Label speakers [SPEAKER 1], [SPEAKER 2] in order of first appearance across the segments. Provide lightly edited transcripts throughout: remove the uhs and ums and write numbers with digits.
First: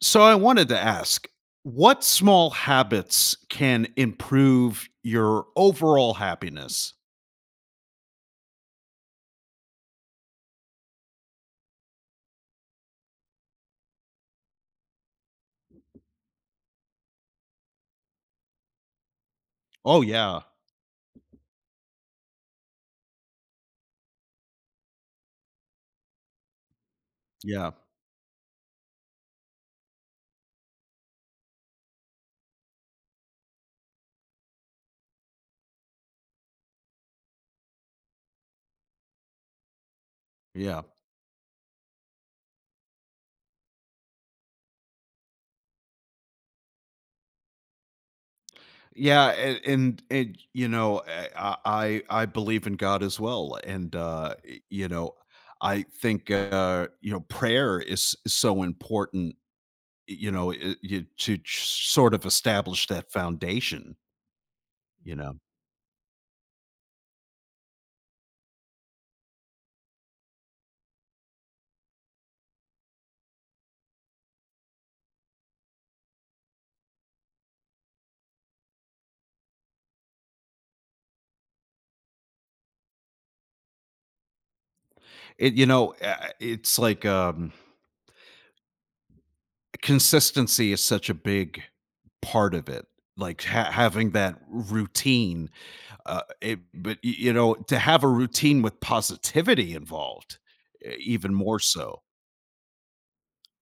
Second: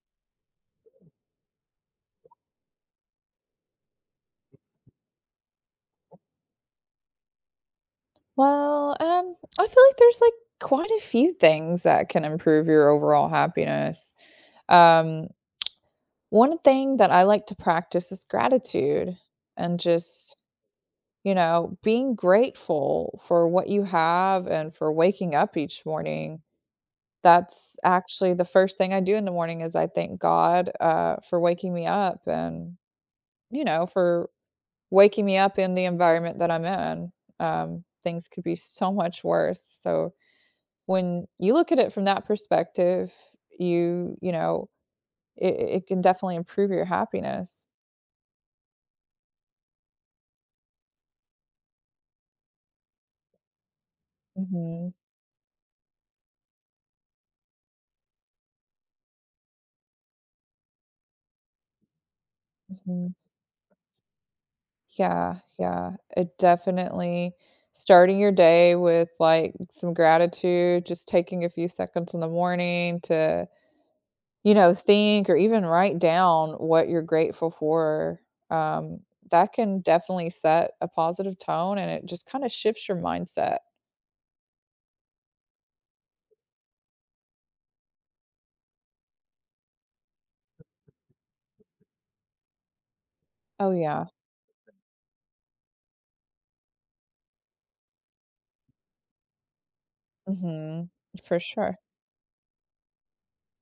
[SPEAKER 1] So I wanted to ask, what small habits can improve your overall happiness?
[SPEAKER 2] I feel like there's quite a few things that can improve your overall happiness. Um, One thing that I like to practice is gratitude and
[SPEAKER 1] Oh yeah,
[SPEAKER 2] you know, being grateful for what you have and for waking up each morning.
[SPEAKER 1] yeah,
[SPEAKER 2] That's actually the first thing I do in the morning is I thank God for waking me up and, you know, for waking me up in the environment that I'm in. Things could be so much worse. So,
[SPEAKER 1] yeah,
[SPEAKER 2] when you look at it from that perspective, you know, it can definitely improve your happiness.
[SPEAKER 1] yeah, and you know, I believe in God as well, and you
[SPEAKER 2] Mhm,
[SPEAKER 1] know, I think you know, prayer is so important. You know, you, sort of establish that
[SPEAKER 2] mhm.
[SPEAKER 1] foundation. You know,
[SPEAKER 2] Yeah, yeah, it definitely starting your day with, like, some gratitude, just taking a few seconds in the morning to, you know, think or even write down what you're grateful for, um, that can definitely set a positive tone, and it just kinda shifts your mindset.
[SPEAKER 1] it. You know, it's like consistency is such a big part of it like
[SPEAKER 2] Oh, yeah.
[SPEAKER 1] having that routine but you know, to have a routine with positivity involved
[SPEAKER 2] Mhm.
[SPEAKER 1] even
[SPEAKER 2] For
[SPEAKER 1] more
[SPEAKER 2] sure.
[SPEAKER 1] so,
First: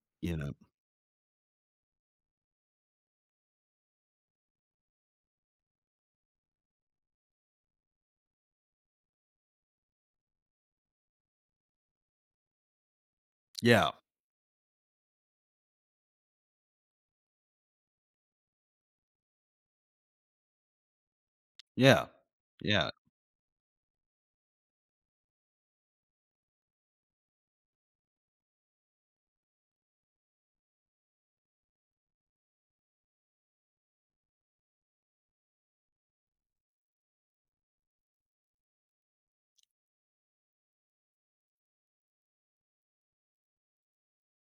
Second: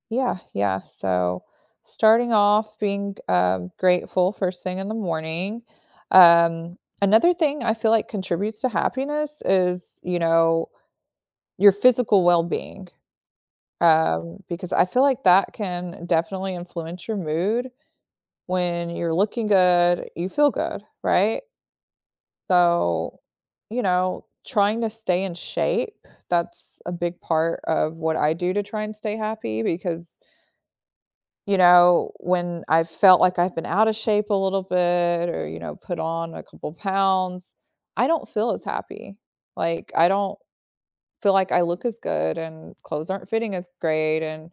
[SPEAKER 2] Yeah,
[SPEAKER 1] you know.
[SPEAKER 2] yeah. So starting off being grateful first thing in the morning. Another thing I feel like contributes to happiness is, you know, your physical well being,
[SPEAKER 1] Yeah,
[SPEAKER 2] because I feel like that can definitely influence your mood. When you're looking good, you feel good, right?
[SPEAKER 1] yeah, yeah,
[SPEAKER 2] So, you know, trying to stay in shape, that's a big part of what I do to try and stay happy because you know, when I've felt like I've been out of shape a little bit or, you know, put on a couple pounds, I don't feel as happy. Like, I don't feel like I look as good and clothes aren't fitting as great. And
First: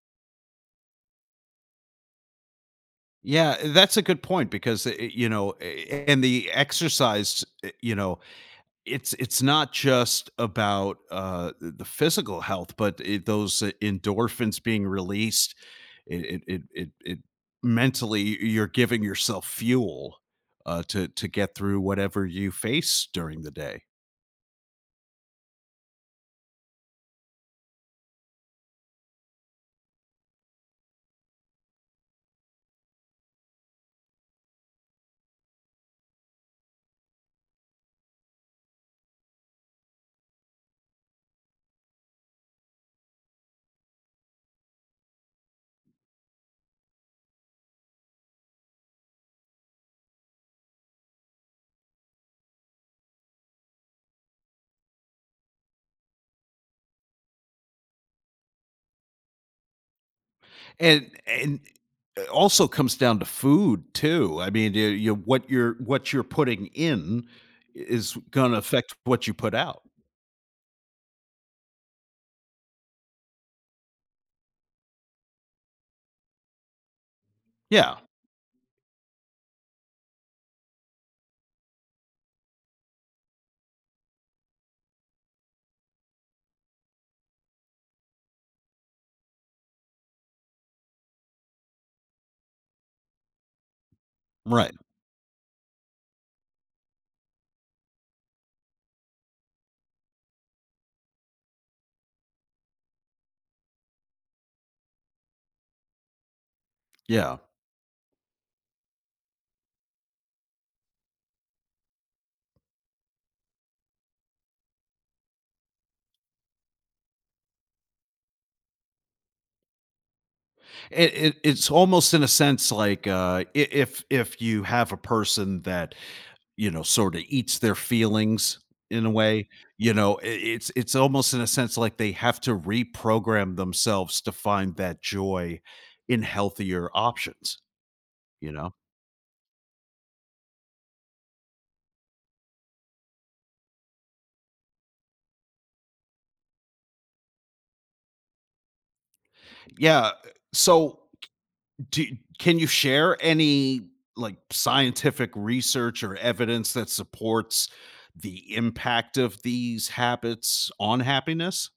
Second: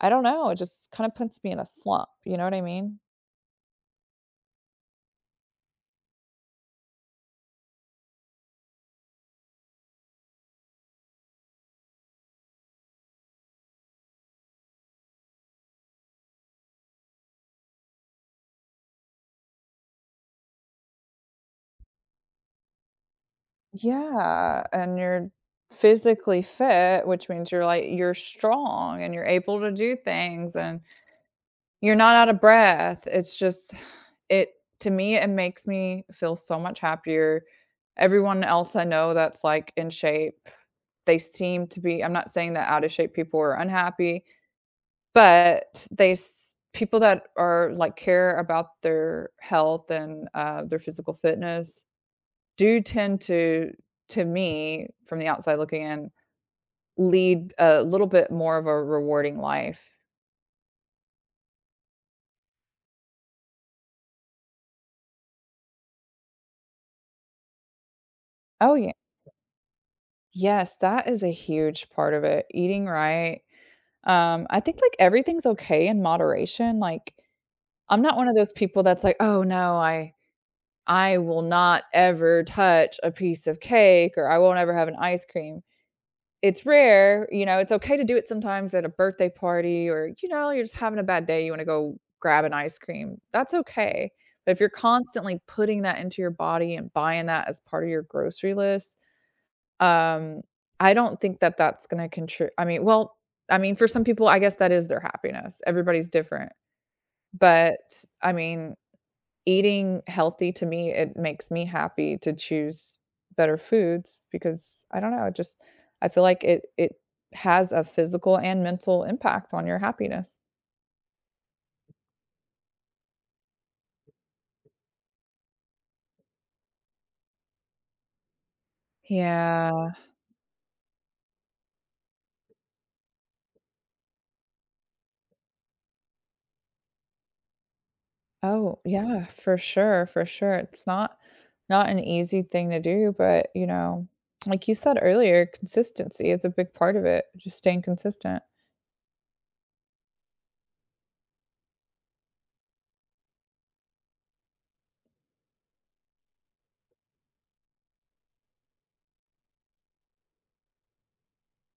[SPEAKER 2] I don't know, it just kind of puts me in a slump. You know what I mean?
[SPEAKER 1] yeah, that's a good point because you know, and the exercise, you know, it's not just about the physical health, those endorphins being released. It mentally, you're giving yourself fuel to get through whatever you face during the day.
[SPEAKER 2] Yeah. And you're physically fit, which means you're like, you're strong and you're able to do things. And you're not out of breath. It's just it to me, it makes me feel so much happier. Everyone else I know that's, like, in shape, they seem to be I'm not saying that out of shape people are unhappy, but they s people that are, like, care about their health and, their physical fitness do tend to me, from the outside looking in, lead a little bit more of a rewarding life.
[SPEAKER 1] And it also comes down to food too. I mean, you, what you're putting in is gonna
[SPEAKER 2] Oh, yeah.
[SPEAKER 1] affect what you put out.
[SPEAKER 2] Yes, that is a huge part of it. Eating right. I think like everything's okay in moderation. Like
[SPEAKER 1] Yeah,
[SPEAKER 2] I'm not one of those people that's like, oh no, I will not ever touch a piece of cake or I won't ever have an ice cream. It's rare, you know, it's okay to do it sometimes at a birthday party or, you know, you're just having a bad day, you want to go grab an ice cream. That's okay. But if you're
[SPEAKER 1] right.
[SPEAKER 2] constantly putting that into your body and buying that as part of your grocery list, um, I don't think that that's gonna contribute. I mean, well, I mean, for some people, I guess that is their happiness. Everybody's different.
[SPEAKER 1] Yeah.
[SPEAKER 2] But, I mean, eating healthy to me, it makes me happy to choose better foods because I don't know, it just I feel like it has a physical and mental impact on your happiness.
[SPEAKER 1] It's almost in a sense like, I if you have a person that, you know, sorta eats their feelings in a way,
[SPEAKER 2] Yeah.
[SPEAKER 1] you know, I it's, almost in a sense like they have to reprogram themselves to find that joy in healthier options, you know?
[SPEAKER 2] Oh, yeah, for sure, for sure. It's not not an easy thing to do, but, you know, like you said earlier, consistency is a big part of it, just staying consistent.
[SPEAKER 1] Yeah, so do can you share any, like, scientific research or evidence that supports the impact of these habits on happiness?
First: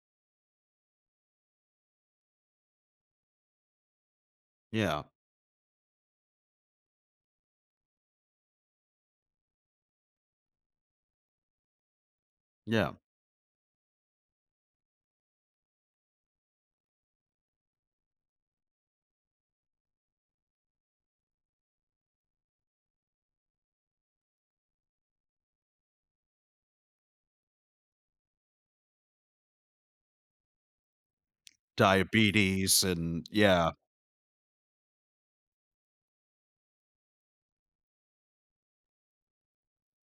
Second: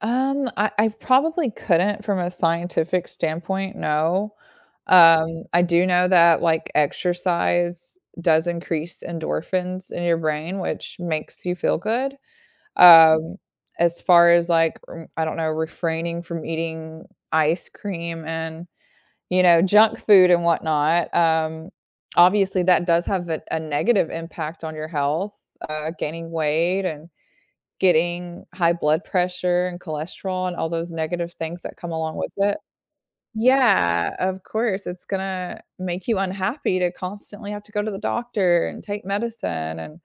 [SPEAKER 2] I probably couldn't from a scientific standpoint, no.
[SPEAKER 1] Yeah,
[SPEAKER 2] I do know that, like, exercise does increase endorphins in your brain, which makes you feel good.
[SPEAKER 1] yeah,
[SPEAKER 2] Um, as far as, like, r I don't know, refraining from eating ice cream and you know, junk food and whatnot, obviously that does have a negative impact on your health, gaining weight and getting high blood pressure and cholesterol and all those negative things that come along with it.
[SPEAKER 1] diabetes and yeah.
[SPEAKER 2] Yeah, of course, it's gonna make you unhappy to constantly have to go to the doctor and take medicine, and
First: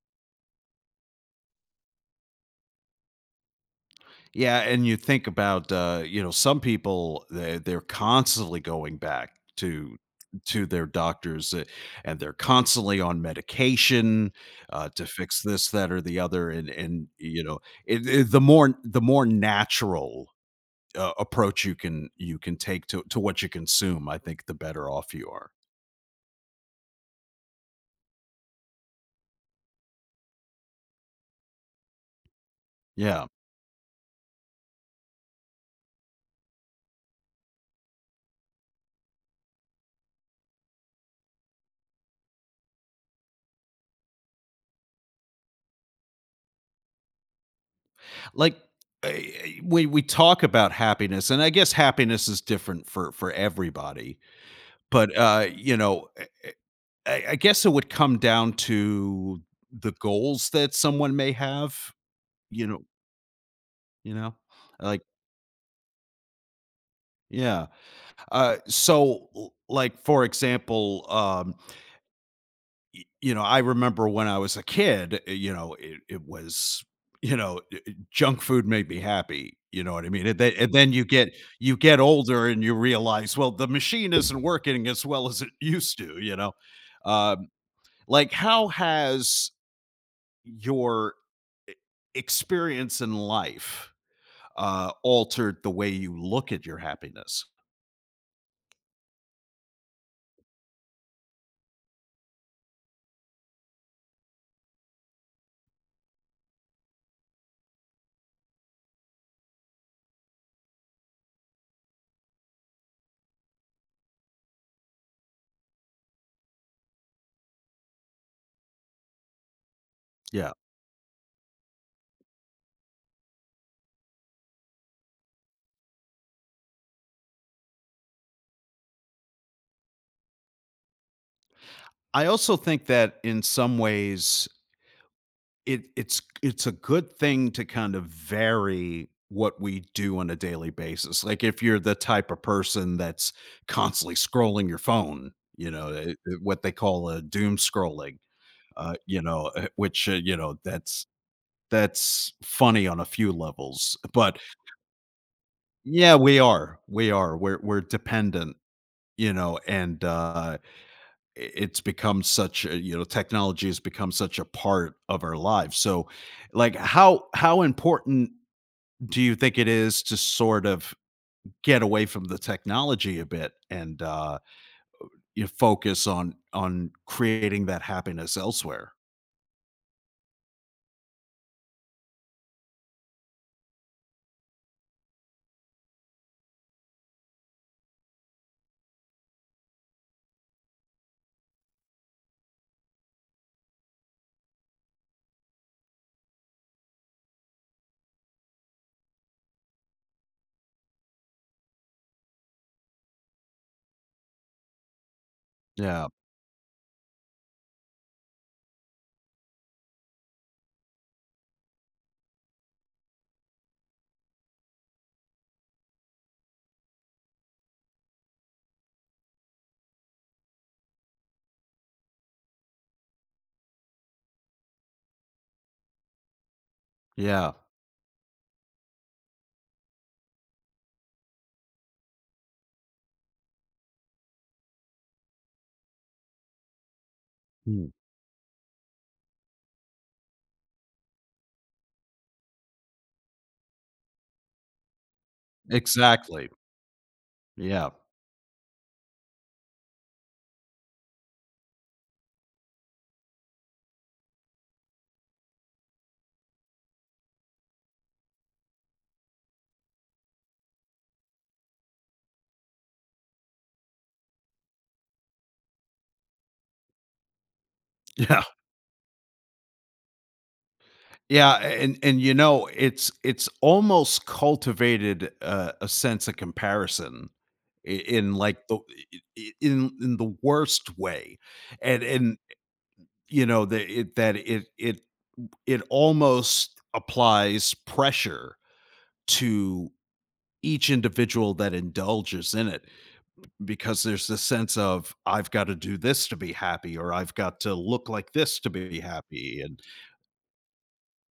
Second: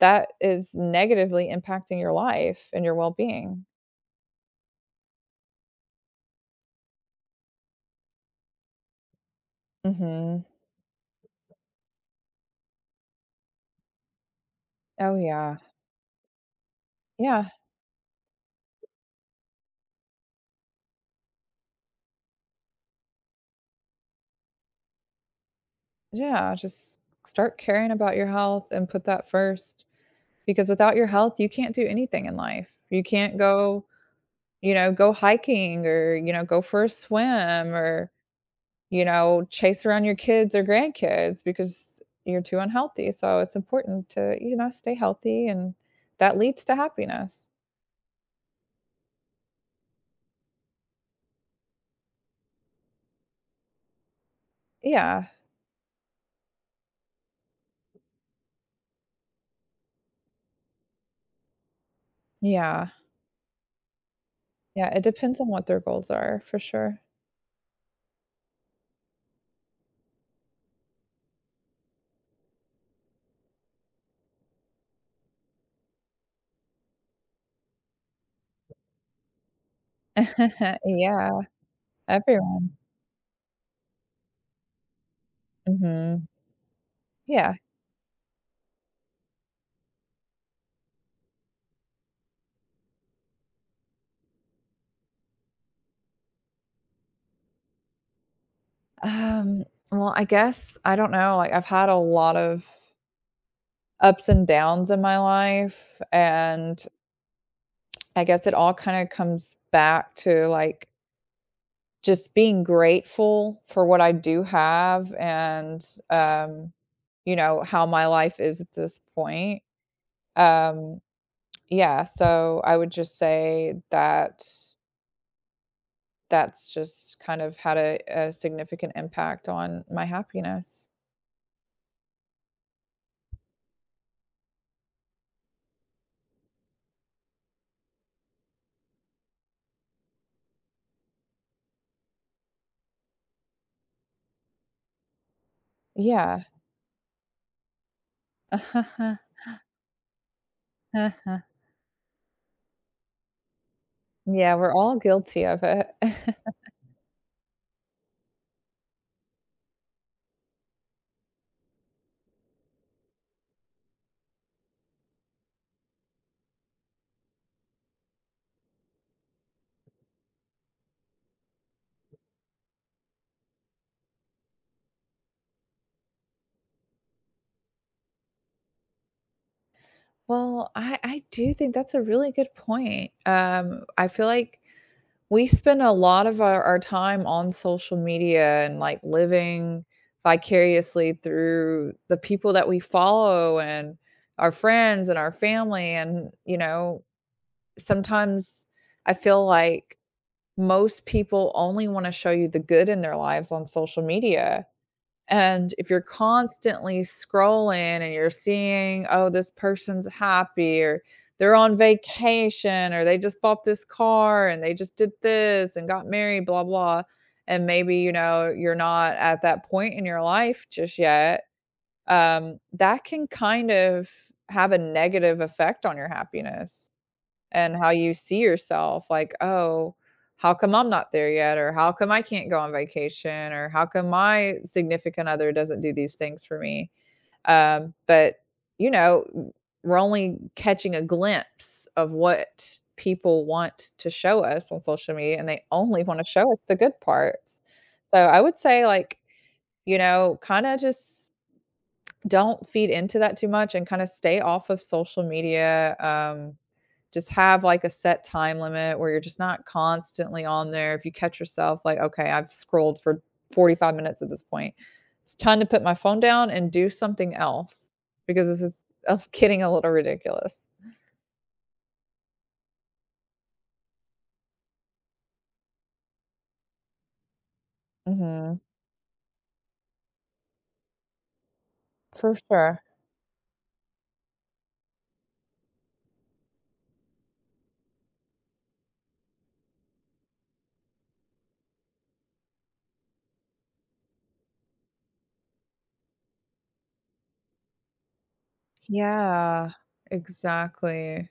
[SPEAKER 2] that is negatively impacting your life and your well-being.
[SPEAKER 1] Yeah, and you think about, you know, some people they're constantly going back to
[SPEAKER 2] Mhm.
[SPEAKER 1] their doctors, and they're constantly on medication, to
[SPEAKER 2] Oh,
[SPEAKER 1] fix
[SPEAKER 2] yeah.
[SPEAKER 1] this, that, or the other, and you
[SPEAKER 2] Yeah.
[SPEAKER 1] know, it, the more natural approach you can, take to what you consume, I think the better off you are.
[SPEAKER 2] Yeah, just start caring about your health and put that first because without your health, you can't do anything in life. You
[SPEAKER 1] Yeah,
[SPEAKER 2] can't go, you know, go hiking or, you know, go for a swim or, you know, chase around your kids or grandkids because you're too unhealthy. So it's important to, you know, stay healthy and that leads to happiness.
[SPEAKER 1] like uh, we talk about happiness, and I guess happiness is different for everybody, but
[SPEAKER 2] Yeah.
[SPEAKER 1] you know, I guess it would come down to the goals that someone may have, you know,
[SPEAKER 2] Yeah.
[SPEAKER 1] you know?
[SPEAKER 2] Yeah. It
[SPEAKER 1] Like
[SPEAKER 2] depends on what their goals are for sure.
[SPEAKER 1] yeah. So, l like, for example, y you know, I remember when I was a kid, you know, it was, you know, junk food made me happy, you know what I mean? And then you
[SPEAKER 2] yeah.
[SPEAKER 1] get, you get older and you
[SPEAKER 2] Everyone.
[SPEAKER 1] realize, well, the machine isn't working as well as it used to,
[SPEAKER 2] Hmm.
[SPEAKER 1] you know? Um,
[SPEAKER 2] Yeah.
[SPEAKER 1] like, how has your e experience in life altered the way you look at your happiness?
[SPEAKER 2] Um, well, I guess I don't know, like, I've had a lot of ups and downs in my life, and I guess it all kinda comes back to, like, just being grateful for what I do have and, um, you know, how my life is at this point.
[SPEAKER 1] Yeah.
[SPEAKER 2] Um, yeah, so I would just say that that's just kind of had a significant impact on my happiness.
[SPEAKER 1] I also think that in some ways, it's a good thing to kind of vary what we do on a daily basis. Like, if you're the type of person that's constantly scrolling your phone, you know,
[SPEAKER 2] Yeah.
[SPEAKER 1] what they call a doom scrolling, you know, which you know, that's funny on a few levels, but
[SPEAKER 2] Yeah, we're all guilty of it.
[SPEAKER 1] yeah, we are, we're dependent, you know, and it's become such a, you know, technology has become such a part of our lives. So like, how important do you think it is to sort of get away from the technology a bit, and you focus on creating that happiness elsewhere?
[SPEAKER 2] Well, I do think that's a really good point. I feel like we spend a lot of our time on social media and like living vicariously through the people that we follow and our friends and our family. And, you know, sometimes I feel like most people only want to show you the good in their lives on social media. And if you're
[SPEAKER 1] Yeah,
[SPEAKER 2] constantly scrolling and you're seeing, oh, this person's happy or they're on vacation or they just bought this car and they just did this and got married, blah, blah. And maybe, you know, you're not at that point in your life just yet. That can kind of have a negative effect on your happiness
[SPEAKER 1] yeah.
[SPEAKER 2] and how you see yourself like, "Oh, how come I'm not there yet?" or "How come I can't go on vacation?" or "How come my significant other doesn't do these things for me?"
[SPEAKER 1] Hmm.
[SPEAKER 2] But, you know, w we're only catching a glimpse of what people want to show us on social media, and they only wanna
[SPEAKER 1] Exactly,
[SPEAKER 2] show us the good parts.
[SPEAKER 1] yeah.
[SPEAKER 2] So, I would say, like, you know, kinda just don't feed into that too much and kinda stay off of social media, just have like a set time limit where you're just not constantly on there. If you catch yourself like, okay, I've scrolled for 45 minutes at this point, it's time to put my phone down and do something else
[SPEAKER 1] Yeah.
[SPEAKER 2] because this is getting a little ridiculous.
[SPEAKER 1] Yeah, and you know, it's, almost cultivated a sense of comparison, I- in like
[SPEAKER 2] Hmm.
[SPEAKER 1] the I- in the worst way,
[SPEAKER 2] For
[SPEAKER 1] and
[SPEAKER 2] sure.
[SPEAKER 1] you know, that it, it almost applies pressure to each individual that indulges in it, because there's this sense of I've got to do this to be happy, or I've got to look like this to be happy,
[SPEAKER 2] Yeah,
[SPEAKER 1] and
[SPEAKER 2] exactly.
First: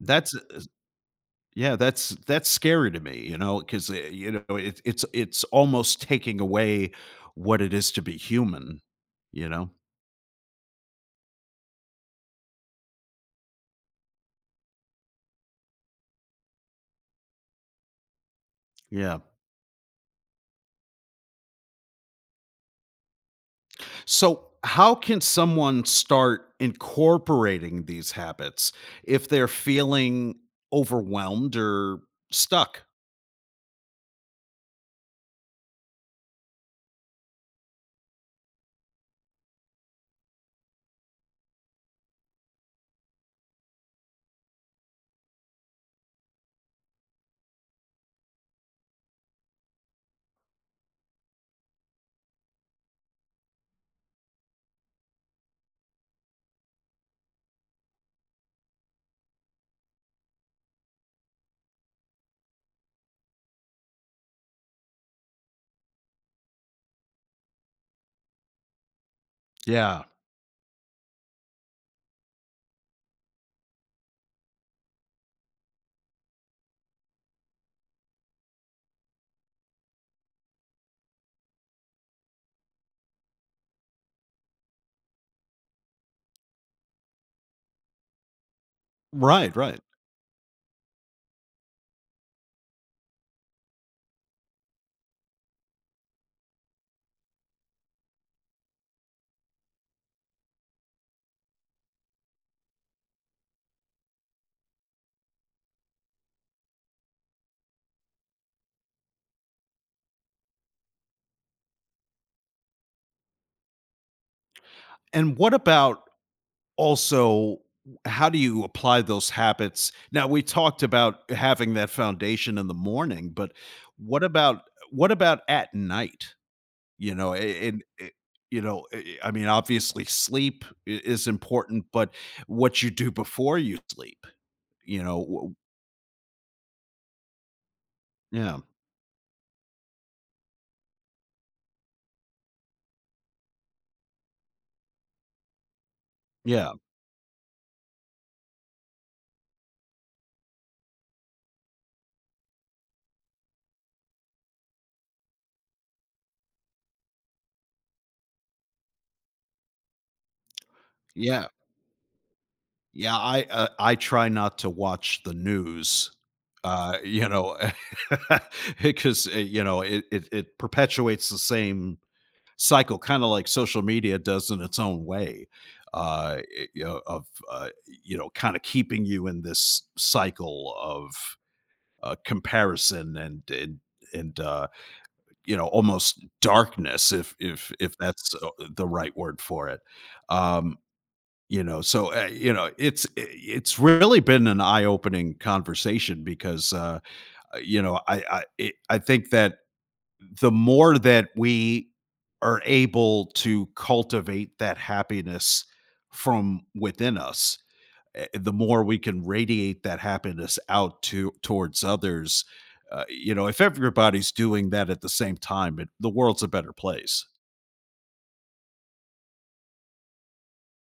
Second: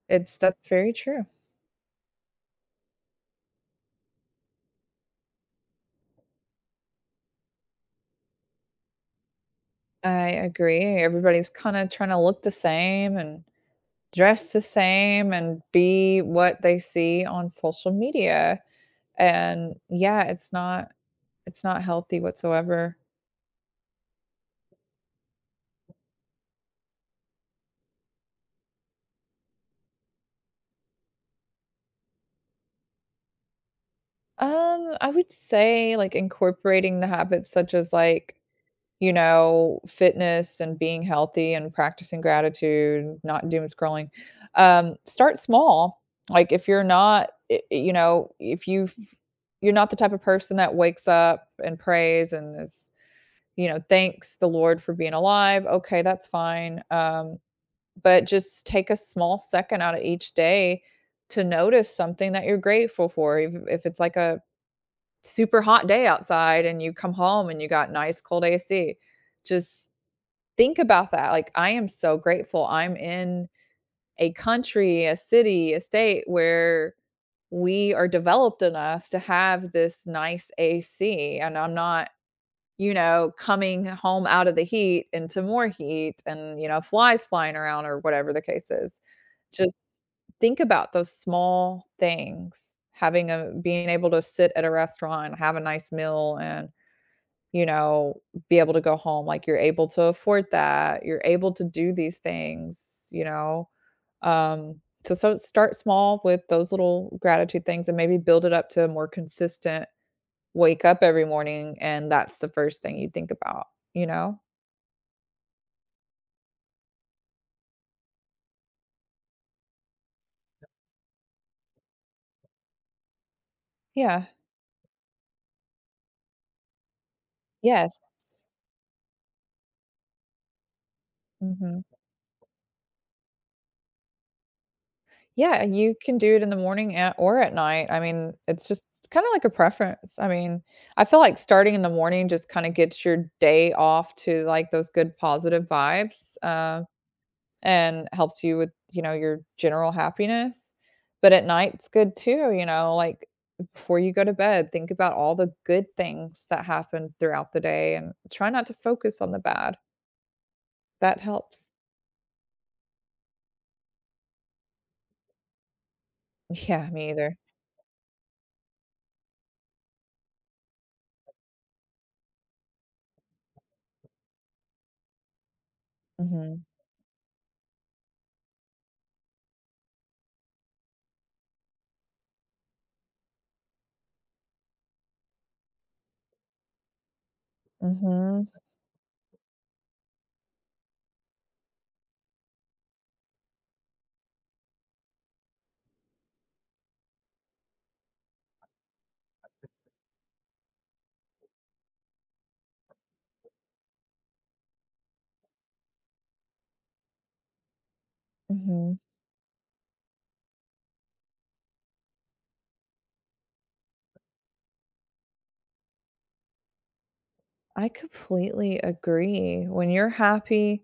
[SPEAKER 1] that's,
[SPEAKER 2] It's that's very true.
[SPEAKER 1] yeah, that's, scary to me, you know, because you know, it's it's almost taking away what it is to be human, you know?
[SPEAKER 2] I agree. Everybody's kind of trying to look the same and dress the same and be what they see on social media.
[SPEAKER 1] Yeah.
[SPEAKER 2] And yeah, it's not it's not healthy whatsoever.
[SPEAKER 1] So, how can someone start incorporating these habits if they're feeling overwhelmed or stuck?
[SPEAKER 2] I would say, like, incorporating the habits such as, like, you know, fitness and being healthy and practicing gratitude, not doom scrolling. Start small. Like, if you're not, you know, if you you're not the type of person that wakes up and prays and is, you know, thanks the Lord for being alive. Okay, that's fine. But just take a small second out of each day to notice something that you're grateful for. If it's like a super hot day outside and you come home and you got nice cold AC, just
[SPEAKER 1] Yeah.
[SPEAKER 2] think about that. Like, I am so grateful. I'm in a country, a city, a state where we are developed enough to have this nice AC. And I'm not, you know, coming home out of the heat into more heat and, you know, flies flying around or whatever the case is.
[SPEAKER 1] Right,
[SPEAKER 2] Just
[SPEAKER 1] right.
[SPEAKER 2] think about those small things, having a being able to sit at a restaurant, and have a nice meal, and, you know, be able to go home, like, you're able to afford that, you're able to do these things, you know? Um, so so start small with those little gratitude things and maybe build it up to a more consistent wake up every morning, and that's the first thing you think about, you know?
[SPEAKER 1] And what about, also, how do you apply those habits? Now, we talked about having that foundation in the morning, but what
[SPEAKER 2] Yeah.
[SPEAKER 1] about, at night? You know, and
[SPEAKER 2] Yes.
[SPEAKER 1] you know, I mean, obviously sleep is
[SPEAKER 2] Mhm.
[SPEAKER 1] important, but what you do before you sleep, you know,
[SPEAKER 2] Yeah, you can do it in the morning at or at night. I mean,
[SPEAKER 1] yeah,
[SPEAKER 2] it's just kind of like a preference. I mean, I feel like starting in the morning just kind of gets your day off to like those good positive vibes
[SPEAKER 1] yeah,
[SPEAKER 2] and helps you with, you know, your general happiness. But at night, it's good too, you know, like before you go to bed, think about all the good things that happened throughout the day and try not to focus on the bad. That
[SPEAKER 1] yeah,
[SPEAKER 2] helps.
[SPEAKER 1] yeah. I try not to watch the news,
[SPEAKER 2] Yeah, me
[SPEAKER 1] you
[SPEAKER 2] either.
[SPEAKER 1] know, because you know, it perpetuates the same cycle, kind of like social media does in its own way,
[SPEAKER 2] Hmm.
[SPEAKER 1] you know, of you know, kind of keeping you in this cycle of comparison, and you know, almost darkness, if, that's
[SPEAKER 2] Hmm.
[SPEAKER 1] the right word for it. Um, you know, so you know, it's really been an eye opening conversation because you know, I think that the more that we are able to cultivate that happiness from within us, the more
[SPEAKER 2] Hmm.
[SPEAKER 1] we can radiate that happiness out to towards others. You know, if everybody's doing that at the same time, it, the world's a better place.
[SPEAKER 2] I completely agree. When you're happy,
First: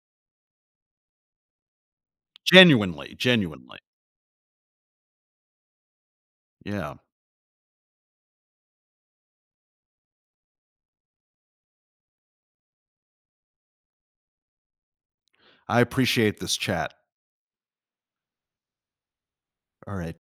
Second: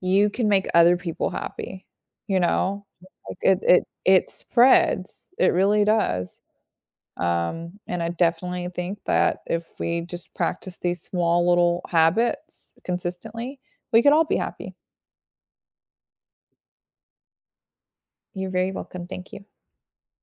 [SPEAKER 2] you can make other people happy, you know?
[SPEAKER 1] Genuinely,
[SPEAKER 2] Like it
[SPEAKER 1] genuinely.
[SPEAKER 2] it it spreads. It really does.
[SPEAKER 1] Yeah.
[SPEAKER 2] And I definitely think that if we just practice these small little habits consistently, we could all be happy.
[SPEAKER 1] I appreciate this chat.
[SPEAKER 2] You're very welcome. Thank you.
[SPEAKER 1] All right.